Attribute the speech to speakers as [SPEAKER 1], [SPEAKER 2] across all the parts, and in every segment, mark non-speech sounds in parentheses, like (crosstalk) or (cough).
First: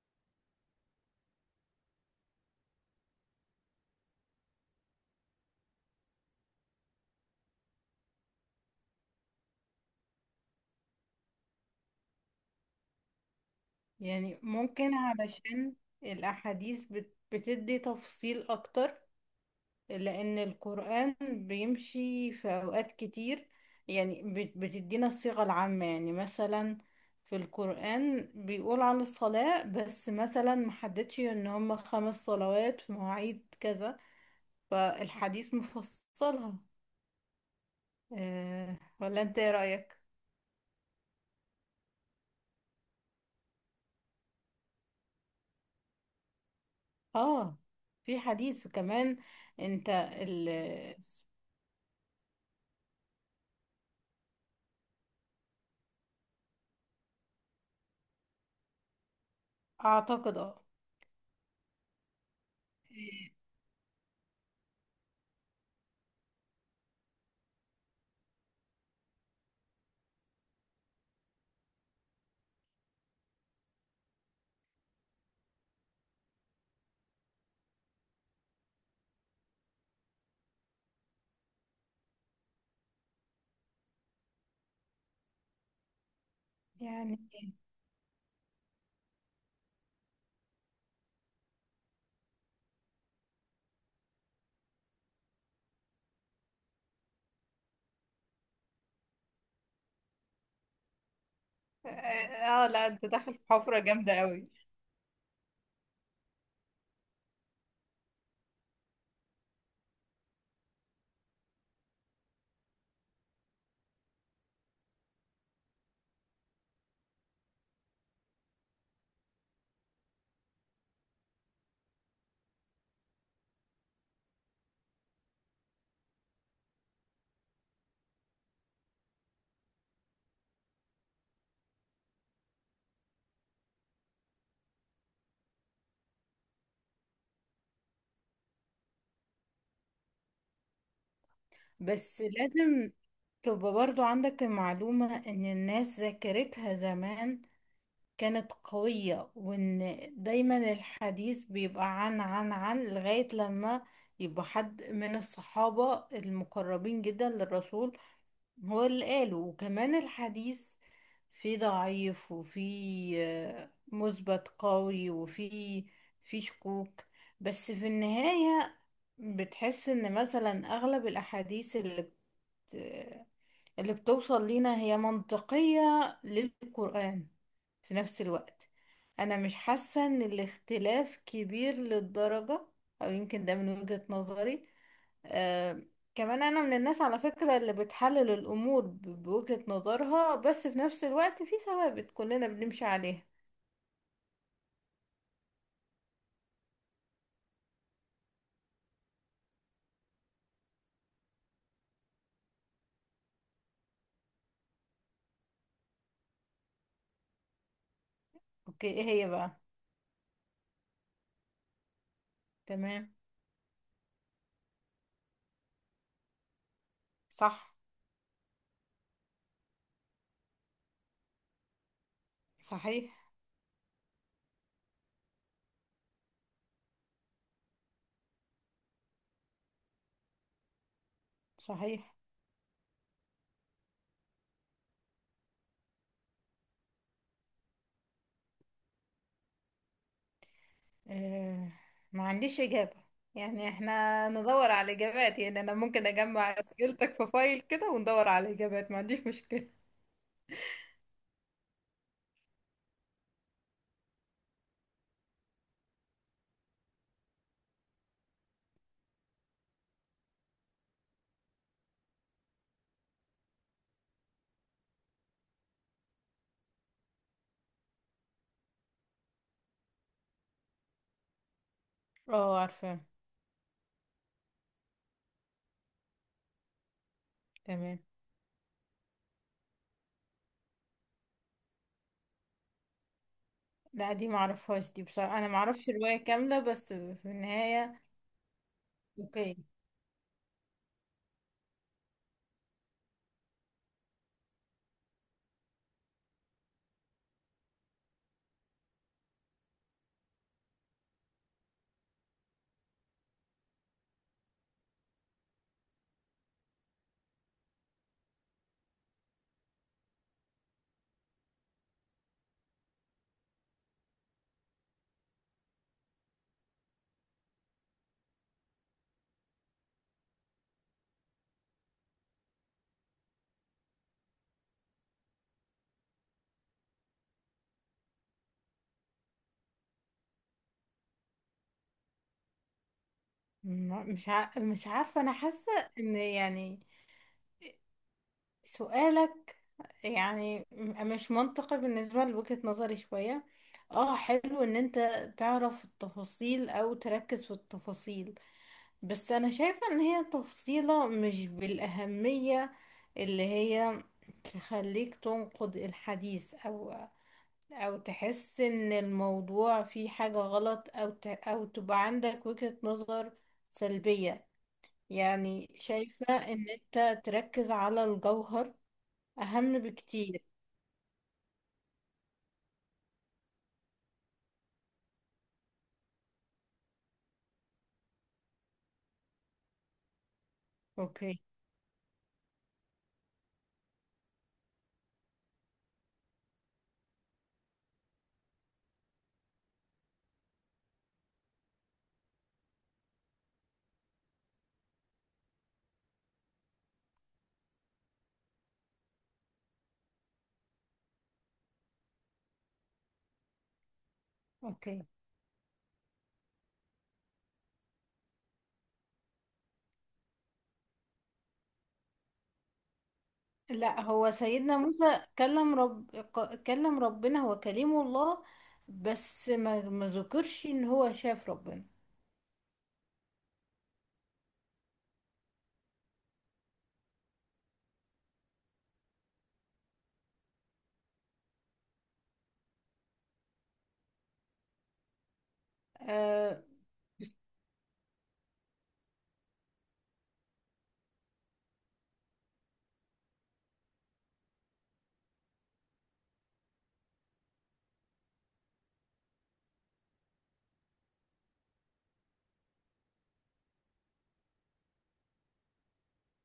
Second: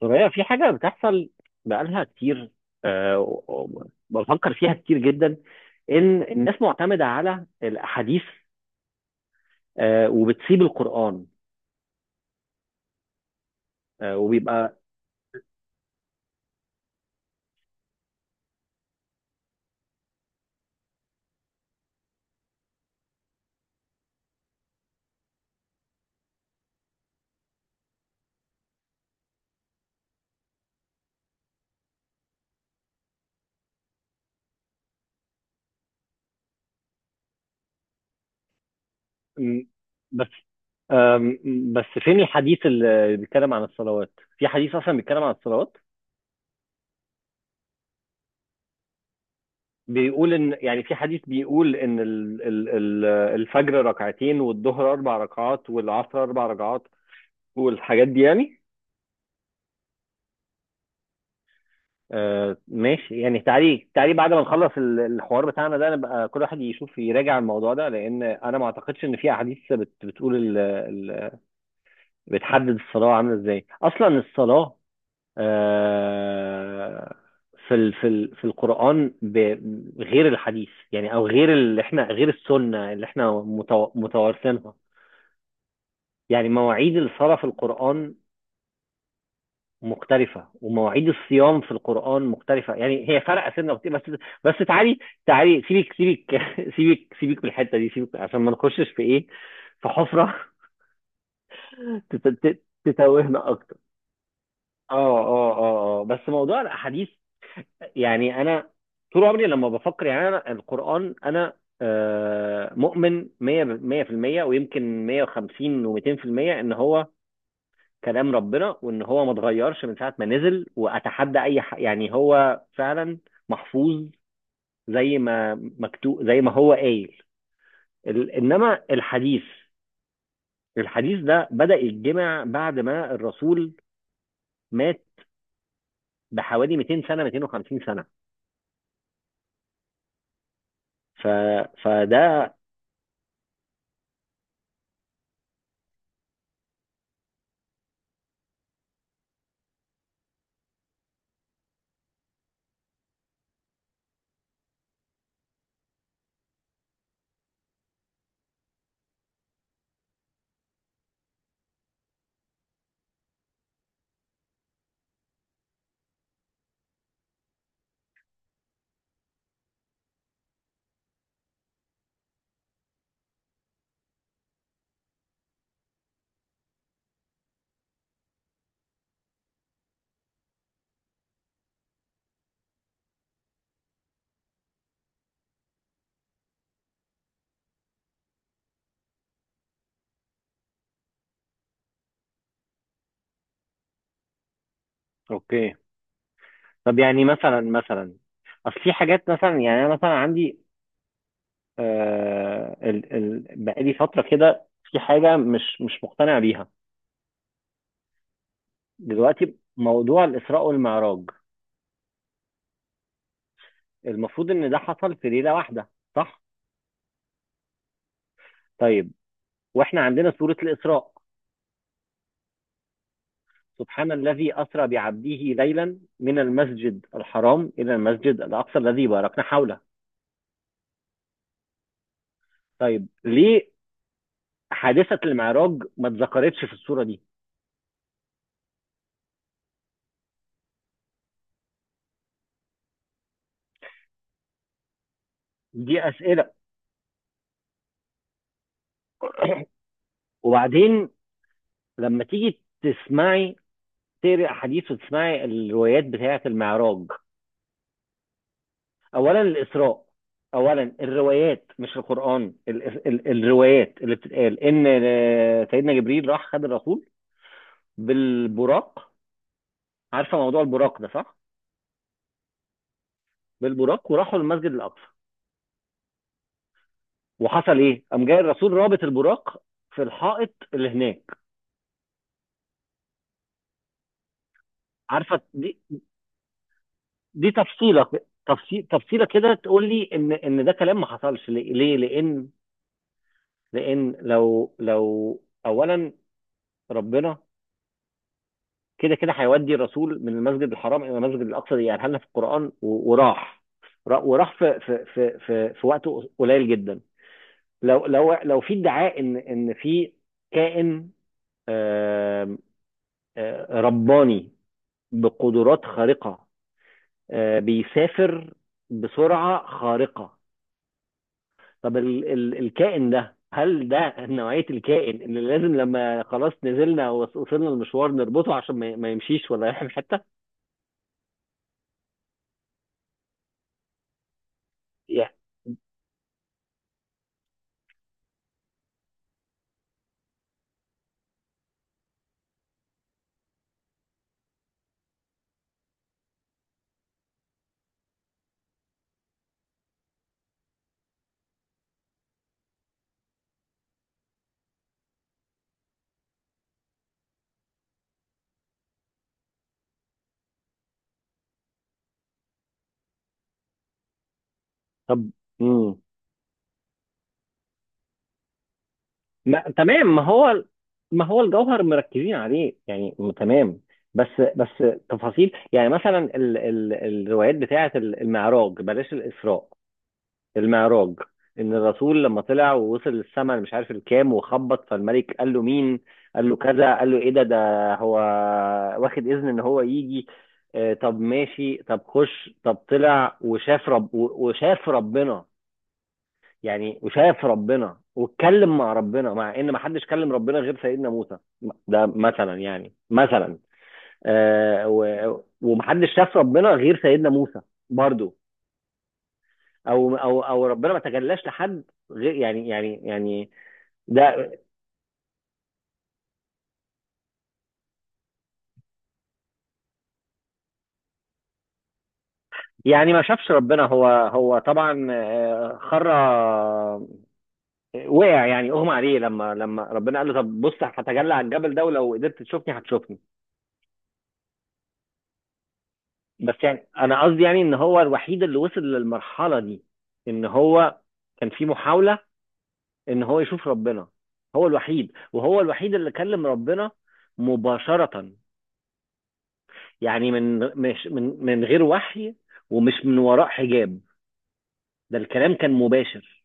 [SPEAKER 1] سوريا في حاجة بتحصل بقالها كتير. و- و- وبفكر فيها كتير جدا، إن الناس معتمدة على الأحاديث. آه، وبتسيب القرآن. آه،
[SPEAKER 2] يعني
[SPEAKER 1] وبيبقى.
[SPEAKER 2] ممكن علشان الأحاديث بتدي تفصيل أكتر، لأن القرآن بيمشي في أوقات كتير. يعني بتدينا الصيغة العامة، يعني مثلا في القرآن بيقول عن الصلاة، بس مثلا محددش إن هما 5 صلوات في مواعيد كذا، فالحديث مفصلها. أه، ولا أنت إيه
[SPEAKER 1] م-
[SPEAKER 2] رأيك؟
[SPEAKER 1] بس. آم، بس فين الحديث اللي بيتكلم عن الصلوات؟ في حديث أصلا بيتكلم عن الصلوات.
[SPEAKER 2] آه، في حديث. وكمان أنت
[SPEAKER 1] بيقول
[SPEAKER 2] ال
[SPEAKER 1] إن يعني في حديث بيقول إن الفجر ركعتين والظهر أربع ركعات والعصر أربع ركعات والحاجات دي يعني.
[SPEAKER 2] أعتقد.
[SPEAKER 1] آه، ماشي. يعني تعالي تعالي بعد ما نخلص ال- الحوار بتاعنا ده، نبقى كل واحد يشوف يراجع الموضوع ده، لان انا ما اعتقدش ان في احاديث بت بتقول ال بتحدد الصلاه عامله ازاي اصلا الصلاه. آه، في ال في ال في القران غير الحديث، يعني او غير اللي احنا غير السنه اللي احنا متوارثينها. يعني مواعيد
[SPEAKER 2] يعني
[SPEAKER 1] الصلاه في القران مختلفة، ومواعيد الصيام في القرآن مختلفة. يعني هي فرق سنة بس. بس تعالي تعالي، سيبك سيبك (laughs) سيبك سيبك من الحتة دي، سيبك عشان ما نخشش في ايه، في حفرة. (laughs)
[SPEAKER 2] اه، لا، انت داخل في
[SPEAKER 1] تتوهنا اكتر.
[SPEAKER 2] حفرة جامدة قوي.
[SPEAKER 1] اه اه اه اه، بس موضوع الاحاديث. يعني انا طول عمري لما بفكر، يعني انا القرآن، انا مؤمن 100 100% ويمكن 150 و200% ان هو كلام ربنا، وان هو ما اتغيرش من ساعه ما نزل، واتحدى اي يعني هو فعلا محفوظ، زي ما مكتوب، زي ما هو قايل. انما الحديث ده بدأ يتجمع بعد ما الرسول مات بحوالي 200 سنه، 250 سنه. ف...
[SPEAKER 2] بس
[SPEAKER 1] فده.
[SPEAKER 2] لازم تبقى برضو عندك المعلومة ان الناس ذاكرتها زمان كانت قوية، وان دايما الحديث بيبقى عن لغاية لما يبقى حد من الصحابة المقربين جدا للرسول هو اللي قاله. وكمان الحديث فيه ضعيف، وفيه مثبت قوي، وفيه شكوك. بس في النهاية بتحس ان مثلا اغلب الاحاديث اللي بتوصل لينا هي منطقية للقرآن. في نفس الوقت انا مش حاسة ان الاختلاف كبير للدرجة، او يمكن ده من وجهة نظري. آه كمان انا من الناس على فكرة اللي بتحلل الامور بوجهة نظرها، بس في نفس الوقت في ثوابت كلنا بنمشي عليها.
[SPEAKER 1] اوكي، طب يعني مثلا، اصل في حاجات مثلا، يعني انا مثلا عندي بقالي فتره كده في حاجه مش مقتنع بيها.
[SPEAKER 2] اوكي، ايه هي
[SPEAKER 1] دلوقتي
[SPEAKER 2] بقى؟
[SPEAKER 1] موضوع الإسراء والمعراج،
[SPEAKER 2] تمام.
[SPEAKER 1] المفروض إن ده حصل في ليلة واحدة، صح؟
[SPEAKER 2] صح.
[SPEAKER 1] طيب، وإحنا عندنا سورة الإسراء:
[SPEAKER 2] صحيح.
[SPEAKER 1] سبحان الذي أسرى بعبده ليلا من المسجد الحرام إلى المسجد الأقصى الذي باركنا حوله.
[SPEAKER 2] صحيح.
[SPEAKER 1] طيب ليه حادثة المعراج ما اتذكرتش في السورة دي؟
[SPEAKER 2] آه، ما عنديش اجابة. يعني احنا ندور على اجابات. يعني انا ممكن
[SPEAKER 1] دي أسئلة.
[SPEAKER 2] اجمع اسئلتك في فايل كده وندور على اجابات، ما عنديش مشكلة.
[SPEAKER 1] (clears throat) وبعدين لما تيجي تسمعي، تقري أحاديث وتسمعي الروايات بتاعة المعراج. اولا الاسراء، اولا الروايات مش القران، ال الروايات اللي بتتقال، ان آه، سيدنا جبريل راح خد الرسول بالبراق. عارفه موضوع البراق ده؟ صح.
[SPEAKER 2] اه، عارفة.
[SPEAKER 1] بالبراق وراحوا للمسجد الاقصى، وحصل
[SPEAKER 2] تمام.
[SPEAKER 1] ايه؟ قام جاي الرسول رابط البراق في الحائط اللي هناك.
[SPEAKER 2] لا، دي معرفهاش، دي بصراحة
[SPEAKER 1] عارفه
[SPEAKER 2] انا
[SPEAKER 1] دي،
[SPEAKER 2] معرفش الرواية كاملة، بس في
[SPEAKER 1] دي
[SPEAKER 2] النهاية.
[SPEAKER 1] تفصيله. تفصيله كده
[SPEAKER 2] اوكي.
[SPEAKER 1] تقول لي ان ان ده كلام ما حصلش؟ ليه ليه؟ لان لان لو اولا، ربنا كده كده هيودي الرسول من المسجد الحرام الى المسجد الاقصى، يقرأها لنا في القران، وراح وراح في وقت قليل جدا. لو في ادعاء ان في كائن، آم، آه، رباني بقدرات خارقه، آه، بيسافر بسرعه خارقه. طب ال الكائن ده، هل ده نوعيه الكائن اللي لازم لما خلاص نزلنا ووصلنا المشوار نربطه عشان ما يمشيش ولا يروح في حته؟
[SPEAKER 2] مش عارفة.
[SPEAKER 1] Yeah.
[SPEAKER 2] انا حاسة ان يعني سؤالك يعني مش منطقي بالنسبة لوجهة نظري شوية. اه، حلو ان انت تعرف التفاصيل او تركز في التفاصيل. بس انا شايفة ان هي تفصيلة مش بالاهمية اللي هي تخليك تنقد الحديث، او تحس ان الموضوع فيه حاجة غلط، او تبقى عندك وجهة نظر سلبية.
[SPEAKER 1] طب.
[SPEAKER 2] يعني
[SPEAKER 1] مم.
[SPEAKER 2] شايفة ان انت تركز على الجوهر
[SPEAKER 1] ما
[SPEAKER 2] اهم
[SPEAKER 1] تمام، ما
[SPEAKER 2] بكتير.
[SPEAKER 1] هو ما هو الجوهر مركزين عليه، يعني تمام. بس بس تفاصيل. يعني مثلا ال الروايات بتاعه المعراج، بلاش الإسراء، المعراج.
[SPEAKER 2] اوكي.
[SPEAKER 1] ان الرسول لما طلع ووصل السماء مش عارف الكام، وخبط فالملك قال له: مين؟ قال له كذا، قال له: ايه ده؟ ده هو واخد اذن ان هو يجي. آه، طب ماشي، طب خش، طب طلع وشاف ربنا. يعني وشايف ربنا واتكلم مع ربنا، مع ان ما حدش كلم ربنا غير سيدنا موسى. ده مثلا، يعني مثلا،
[SPEAKER 2] اوكي.
[SPEAKER 1] ومحدش شاف ربنا غير سيدنا موسى برضو. او ربنا ما تجلاش لحد غير، يعني
[SPEAKER 2] لا، هو
[SPEAKER 1] ده.
[SPEAKER 2] سيدنا موسى كلم ربنا، هو كليم الله. بس ما ذكرش ان هو شاف ربنا.
[SPEAKER 1] يعني ما شافش ربنا. هو طبعا آه، خر آه، وقع، يعني اغمى عليه لما لما ربنا قال له: طب بص، هتجلى على الجبل ده، ولو قدرت تشوفني هتشوفني. بس
[SPEAKER 2] اه.
[SPEAKER 1] يعني انا قصدي، يعني ان هو الوحيد اللي وصل للمرحله دي، ان هو كان في محاوله ان هو يشوف ربنا. هو الوحيد، وهو الوحيد اللي كلم ربنا مباشره، يعني من مش من غير وحي، ومش من وراء حجاب. ده الكلام كان مباشر،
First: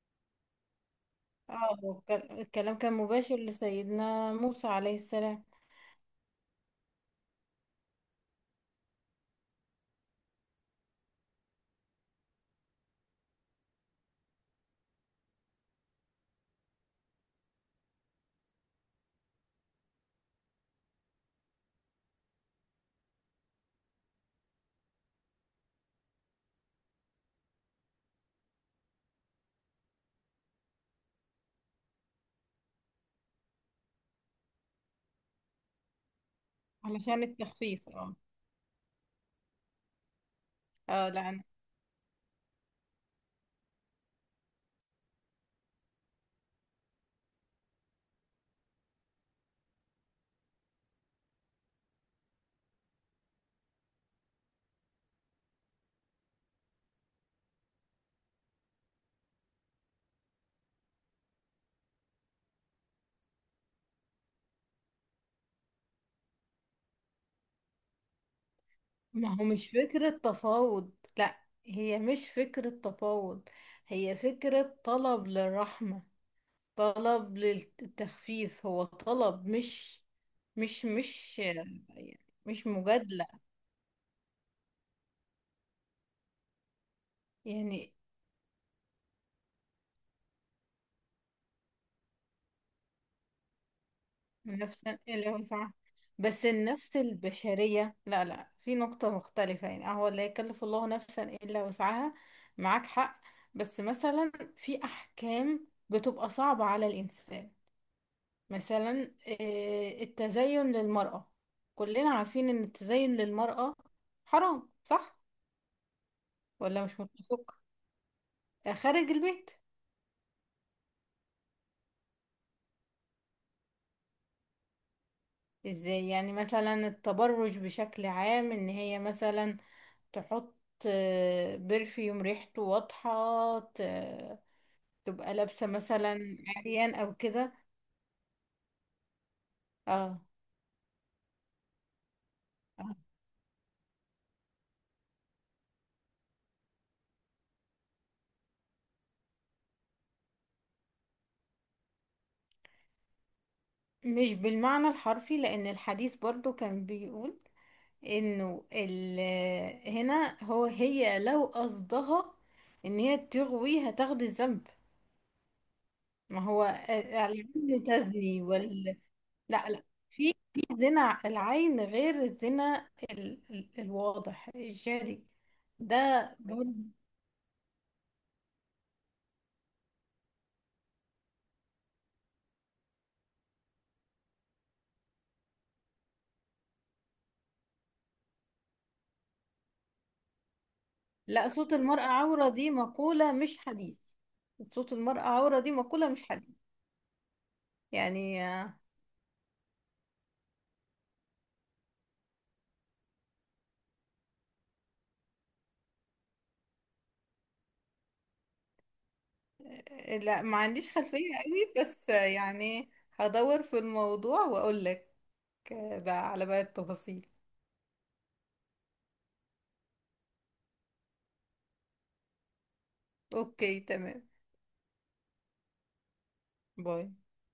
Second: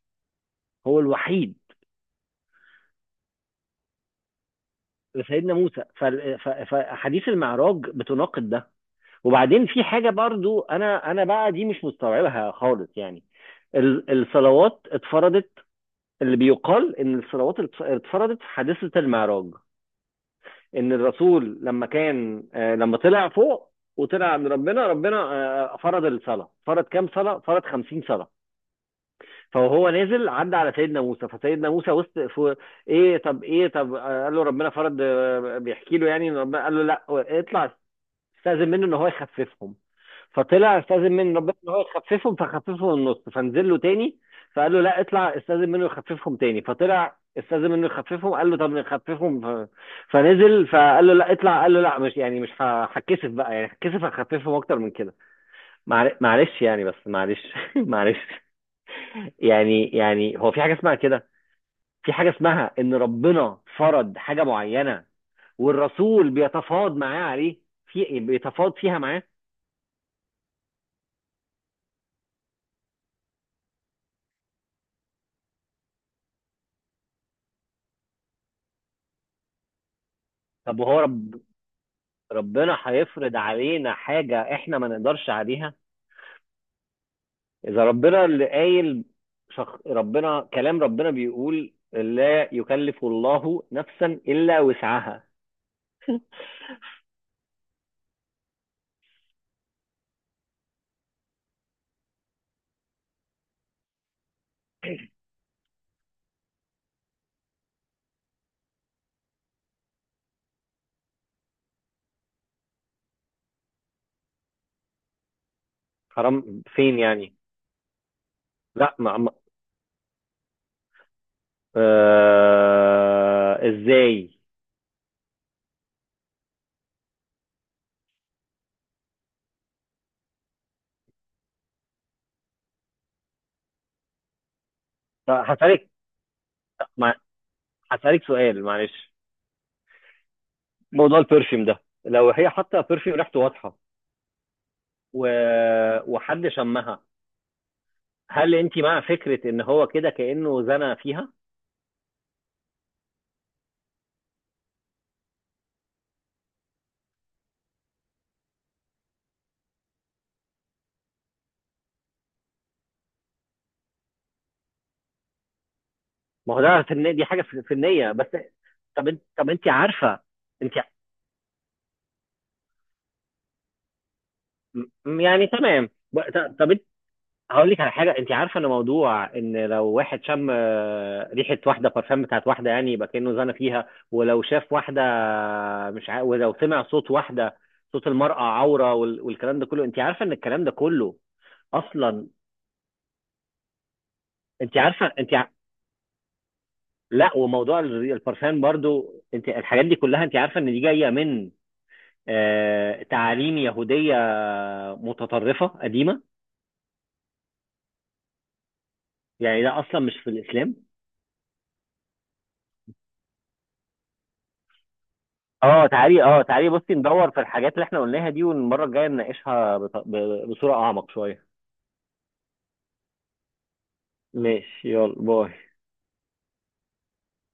[SPEAKER 1] هو الوحيد
[SPEAKER 2] هو الكلام كان مباشر لسيدنا موسى عليه السلام.
[SPEAKER 1] سيدنا موسى. فاحاديث المعراج بتناقض ده. وبعدين في حاجه برضو انا بقى دي مش مستوعبها خالص. يعني الصلوات اتفرضت، اللي بيقال ان الصلوات اتفرضت في حادثة المعراج. ان الرسول لما كان آه، لما طلع فوق وطلع عند ربنا، فرض الصلاة. فرض كام صلاة؟ فرض 50 صلاة. فهو نازل عدى على سيدنا موسى، فسيدنا موسى وسط في ايه، طب ايه، طب قال له ربنا فرض، بيحكي له يعني إن ربنا قال له: لا،
[SPEAKER 2] علشان
[SPEAKER 1] اطلع
[SPEAKER 2] التخفيف، اه.
[SPEAKER 1] استاذن منه ان هو يخففهم. فطلع
[SPEAKER 2] اه،
[SPEAKER 1] استاذن منه
[SPEAKER 2] لا،
[SPEAKER 1] ربنا ان هو يخففهم، فخففهم النص، فنزل له تاني، فقال له: لا، اطلع استاذن منه يخففهم تاني. فطلع استاذن منه يخففهم، قال له: طب نخففهم. فنزل، فقال له: لا، اطلع. قال له: لا، مش يعني مش هتكسف بقى، يعني هتكسف، هخففهم اكتر من كده. معلش، يعني بس معلش. (laughs) معلش. يعني هو في حاجه اسمها كده، في حاجه اسمها ان ربنا فرض حاجه معينه، والرسول بيتفاوض معاه عليه، في بيتفاوض فيها معاه.
[SPEAKER 2] ما هو مش فكرة تفاوض، لا. هي مش فكرة تفاوض. هي فكرة طلب للرحمة. طلب للتخفيف، هو طلب مش
[SPEAKER 1] طب
[SPEAKER 2] مش
[SPEAKER 1] وهو
[SPEAKER 2] مش يعني مش
[SPEAKER 1] ربنا
[SPEAKER 2] مجادلة.
[SPEAKER 1] هيفرض علينا حاجة احنا ما نقدرش عليها؟ اذا
[SPEAKER 2] يعني
[SPEAKER 1] ربنا اللي قايل، ربنا، كلام ربنا بيقول: لا يكلف الله نفسا الا
[SPEAKER 2] نفس
[SPEAKER 1] وسعها.
[SPEAKER 2] لو سمحت. بس النفس البشرية لا، لا، في نقطة مختلفة. يعني هو لا يكلف الله نفسا إلا وسعها. معاك حق. بس مثلا في أحكام بتبقى صعبة على الإنسان. مثلا التزين للمرأة، كلنا عارفين ان التزين للمرأة حرام، صح
[SPEAKER 1] حرام
[SPEAKER 2] ولا
[SPEAKER 1] فين
[SPEAKER 2] مش
[SPEAKER 1] يعني؟
[SPEAKER 2] متفق؟
[SPEAKER 1] لا،
[SPEAKER 2] خارج
[SPEAKER 1] ما... ما...
[SPEAKER 2] البيت.
[SPEAKER 1] آه... ازاي؟
[SPEAKER 2] ازاي؟ يعني مثلا التبرج بشكل عام، ان هي مثلا تحط برفيوم ريحته واضحة، تبقى
[SPEAKER 1] طب
[SPEAKER 2] لابسة
[SPEAKER 1] هسألك،
[SPEAKER 2] مثلا عريان
[SPEAKER 1] مع...
[SPEAKER 2] او كده.
[SPEAKER 1] هسألك سؤال، معلش.
[SPEAKER 2] اه.
[SPEAKER 1] موضوع البرفيوم ده، لو هي حاطه
[SPEAKER 2] آه.
[SPEAKER 1] برفيوم ريحته واضحه، و... وحد شمها، هل انت مع فكره ان هو كده كانه زنى فيها؟
[SPEAKER 2] مش بالمعنى الحرفي، لان الحديث برضو كان بيقول انه هنا هي لو قصدها ان هي تغوي هتاخد الذنب. ما
[SPEAKER 1] ما هو
[SPEAKER 2] هو
[SPEAKER 1] ده في النية، دي حاجه في
[SPEAKER 2] العين
[SPEAKER 1] النيه بس.
[SPEAKER 2] تزني.
[SPEAKER 1] طب انت، طب انت
[SPEAKER 2] لا، لا،
[SPEAKER 1] عارفه،
[SPEAKER 2] في
[SPEAKER 1] انت
[SPEAKER 2] زنا العين غير الزنا الواضح الجاري.
[SPEAKER 1] يعني تمام،
[SPEAKER 2] ده
[SPEAKER 1] طب
[SPEAKER 2] برضه.
[SPEAKER 1] انت، هقول لك على حاجه. انت عارفه ان موضوع ان لو واحد شم آه، ريحه واحده، بارفان بتاعت واحده، يعني يبقى كانه زنى فيها، ولو شاف واحده مش عارف، ولو سمع صوت واحده، صوت المرأة عورة، والكلام ده كله، انت عارفه ان الكلام ده كله
[SPEAKER 2] لا، صوت المرأة
[SPEAKER 1] اصلا،
[SPEAKER 2] عورة دي مقولة مش حديث.
[SPEAKER 1] انت
[SPEAKER 2] صوت
[SPEAKER 1] عارفه،
[SPEAKER 2] المرأة عورة دي مقولة مش حديث.
[SPEAKER 1] لا. وموضوع
[SPEAKER 2] يعني
[SPEAKER 1] البرفان برضو، انت الحاجات دي كلها، انت عارفه ان دي جايه من آه، تعاليم يهودية متطرفة قديمة، يعني ده أصلا مش في
[SPEAKER 2] لا، ما
[SPEAKER 1] الإسلام.
[SPEAKER 2] عنديش خلفية قوي، بس يعني هدور في الموضوع واقول لك.
[SPEAKER 1] اه
[SPEAKER 2] ده
[SPEAKER 1] تعالي، اه
[SPEAKER 2] على بقى
[SPEAKER 1] تعالي، بصي
[SPEAKER 2] التفاصيل.
[SPEAKER 1] ندور في الحاجات اللي احنا قلناها دي، والمرة الجاية نناقشها بصورة أعمق شوية.
[SPEAKER 2] اوكي تمام.
[SPEAKER 1] ماشي، يلا باي.
[SPEAKER 2] باي.